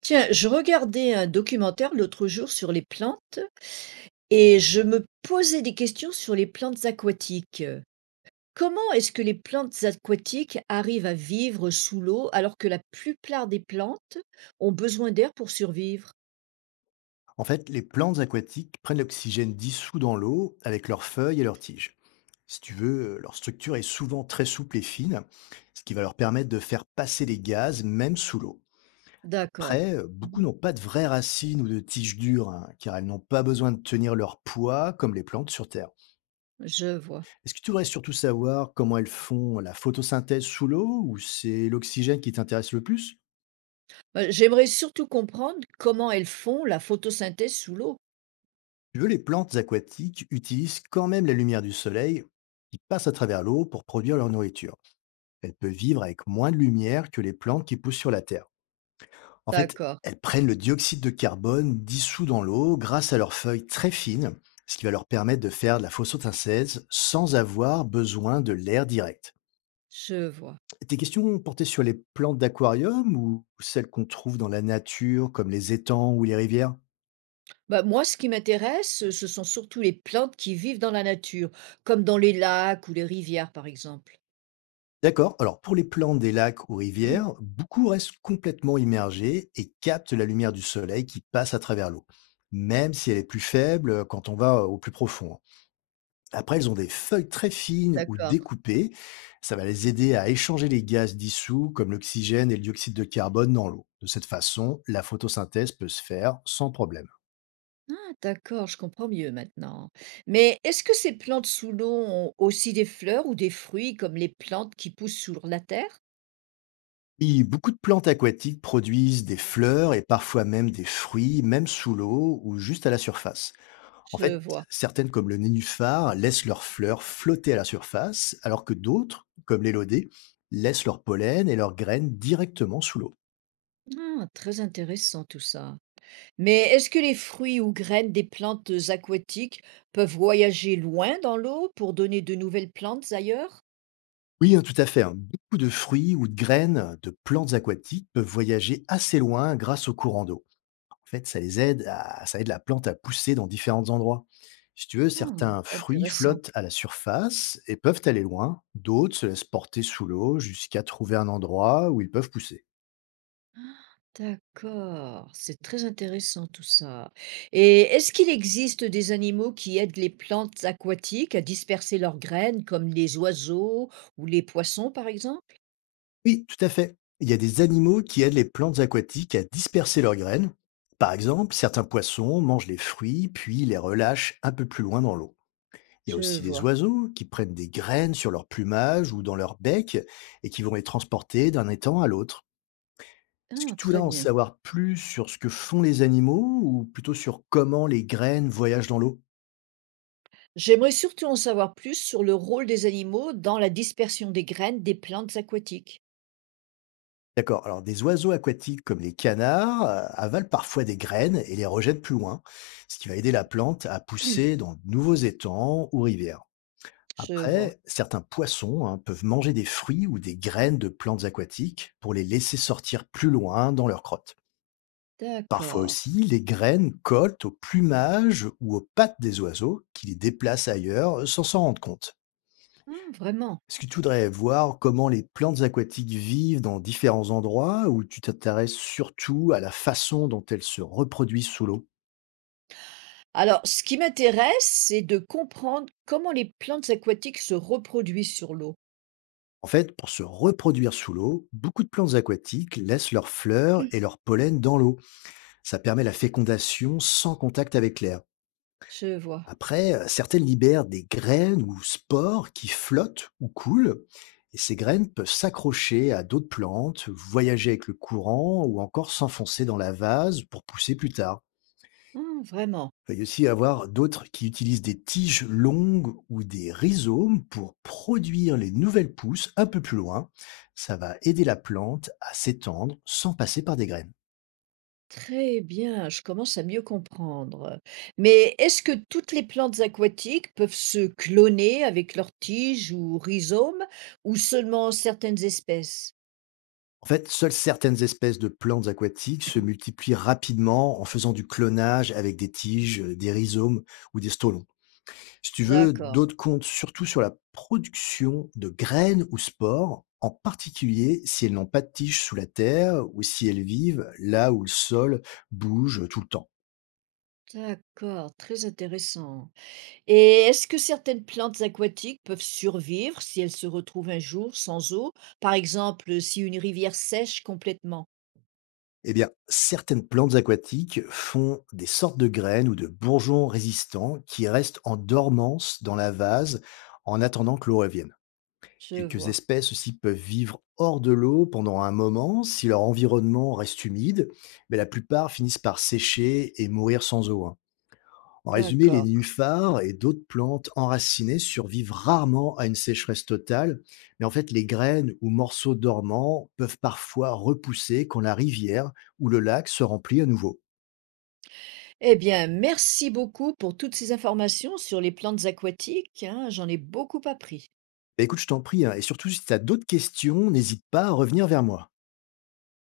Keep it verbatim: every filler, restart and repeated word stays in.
Tiens, je regardais un documentaire l'autre jour sur les plantes et je me posais des questions sur les plantes aquatiques. Comment est-ce que les plantes aquatiques arrivent à vivre sous l'eau alors que la plupart des plantes ont besoin d'air pour survivre? En fait, les plantes aquatiques prennent l'oxygène dissous dans l'eau avec leurs feuilles et leurs tiges. Si tu veux, euh, leur structure est souvent très souple et fine, ce qui va leur permettre de faire passer les gaz même sous l'eau. D'accord. Après, euh, beaucoup Mhm. n'ont pas de vraies racines ou de tiges dures, hein, car elles n'ont pas besoin de tenir leur poids comme les plantes sur Terre. Je vois. Est-ce que tu voudrais surtout savoir comment elles font la photosynthèse sous l'eau ou c'est l'oxygène qui t'intéresse le plus? Euh, J'aimerais surtout comprendre comment elles font la photosynthèse sous l'eau. Tu veux, les plantes aquatiques utilisent quand même la lumière du soleil qui passe à travers l'eau pour produire leur nourriture. Elle peut vivre avec moins de lumière que les plantes qui poussent sur la Terre. En fait, D'accord, elles prennent le dioxyde de carbone dissous dans l'eau grâce à leurs feuilles très fines, ce qui va leur permettre de faire de la photosynthèse sans avoir besoin de l'air direct. je vois. Tes questions portaient sur les plantes d'aquarium ou celles qu'on trouve dans la nature, comme les étangs ou les rivières? Bah, moi, ce qui m'intéresse, ce sont surtout les plantes qui vivent dans la nature, comme dans les lacs ou les rivières, par exemple. D'accord. Alors pour les plantes des lacs ou rivières, beaucoup restent complètement immergées et captent la lumière du soleil qui passe à travers l'eau, même si elle est plus faible euh, quand on va euh, au plus profond, hein. Après, elles ont des feuilles très fines ou D'accord. découpées. Ça va les aider à échanger les gaz dissous comme l'oxygène et le dioxyde de carbone dans l'eau. De cette façon, la photosynthèse peut se faire sans problème. Ah, d'accord, je comprends mieux maintenant. Mais est-ce que ces plantes sous l'eau ont aussi des fleurs ou des fruits comme les plantes qui poussent sur la terre? Oui, beaucoup de plantes aquatiques produisent des fleurs et parfois même des fruits, même sous l'eau ou juste à la surface. En Je fait, vois. certaines, comme le nénuphar, laissent leurs fleurs flotter à la surface, alors que d'autres, comme l'élodée, laissent leur pollen et leurs graines directement sous l'eau. Ah, très intéressant tout ça. Mais est-ce que les fruits ou graines des plantes aquatiques peuvent voyager loin dans l'eau pour donner de nouvelles plantes ailleurs? Oui, hein, tout à fait, hein. Beaucoup de fruits ou de graines de plantes aquatiques peuvent voyager assez loin grâce au courant d'eau. En fait, ça les aide à, ça aide la plante à pousser dans différents endroits. Si tu veux, Ah, certains fruits intéressant. flottent à la surface et peuvent aller loin. D'autres se laissent porter sous l'eau jusqu'à trouver un endroit où ils peuvent pousser. D'accord, c'est très intéressant tout ça. Et est-ce qu'il existe des animaux qui aident les plantes aquatiques à disperser leurs graines, comme les oiseaux ou les poissons, par exemple? Oui, tout à fait. Il y a des animaux qui aident les plantes aquatiques à disperser leurs graines. Par exemple, certains poissons mangent les fruits puis les relâchent un peu plus loin dans l'eau. Il y a Je aussi les vois. oiseaux qui prennent des graines sur leur plumage ou dans leur bec et qui vont les transporter d'un étang à l'autre. Est-ce que Ah, tu voudrais très en bien. savoir plus sur ce que font les animaux ou plutôt sur comment les graines voyagent dans l'eau? J'aimerais surtout en savoir plus sur le rôle des animaux dans la dispersion des graines des plantes aquatiques. D'accord. Alors, des oiseaux aquatiques comme les canards euh, avalent parfois des graines et les rejettent plus loin, ce qui va aider la plante à pousser dans de nouveaux étangs ou rivières. Je vois. Après, certains poissons, hein, peuvent manger des fruits ou des graines de plantes aquatiques pour les laisser sortir plus loin dans leur crotte. Parfois D'accord. aussi, les graines collent au plumage ou aux pattes des oiseaux qui les déplacent ailleurs sans s'en rendre compte. Ah, vraiment. Est-ce que tu voudrais voir comment les plantes aquatiques vivent dans différents endroits ou tu t'intéresses surtout à la façon dont elles se reproduisent sous l'eau? Alors, ce qui m'intéresse, c'est de comprendre comment les plantes aquatiques se reproduisent sur l'eau. En fait, pour se reproduire sous l'eau, beaucoup de plantes aquatiques laissent leurs fleurs et leurs pollen dans l'eau. Ça permet la fécondation sans contact avec l'air. Je vois. Après, euh, certaines libèrent des graines ou spores qui flottent ou coulent, et ces graines peuvent s'accrocher à d'autres plantes, voyager avec le courant ou encore s'enfoncer dans la vase pour pousser plus tard. Ah, vraiment. Il va y aussi avoir d'autres qui utilisent des tiges longues ou des rhizomes pour produire les nouvelles pousses un peu plus loin. Ça va aider la plante à s'étendre sans passer par des graines. Très bien, je commence à mieux comprendre. Mais est-ce que toutes les plantes aquatiques peuvent se cloner avec leurs tiges ou rhizomes ou seulement certaines espèces? En fait, seules certaines espèces de plantes aquatiques se multiplient rapidement en faisant du clonage avec des tiges, des rhizomes ou des stolons. Si tu veux, D'accord, d'autres comptent surtout sur la production de graines ou spores, en particulier si elles n'ont pas de tiges sous la terre ou si elles vivent là où le sol bouge tout le temps. d'accord, très intéressant. Et est-ce que certaines plantes aquatiques peuvent survivre si elles se retrouvent un jour sans eau, par exemple si une rivière sèche complètement? Eh bien, certaines plantes aquatiques font des sortes de graines ou de bourgeons résistants qui restent en dormance dans la vase en attendant que l'eau revienne. Je Quelques vois, espèces aussi peuvent vivre hors de l'eau pendant un moment si leur environnement reste humide, mais la plupart finissent par sécher et mourir sans eau, hein. En résumé, les d'accord. nénuphars et d'autres plantes enracinées survivent rarement à une sécheresse totale, mais en fait, les graines ou morceaux dormants peuvent parfois repousser quand la rivière ou le lac se remplit à nouveau. Eh bien, merci beaucoup pour toutes ces informations sur les plantes aquatiques, hein, j'en ai beaucoup appris. Bah, écoute, je t'en prie, hein, et surtout si tu as d'autres questions, n'hésite pas à revenir vers moi.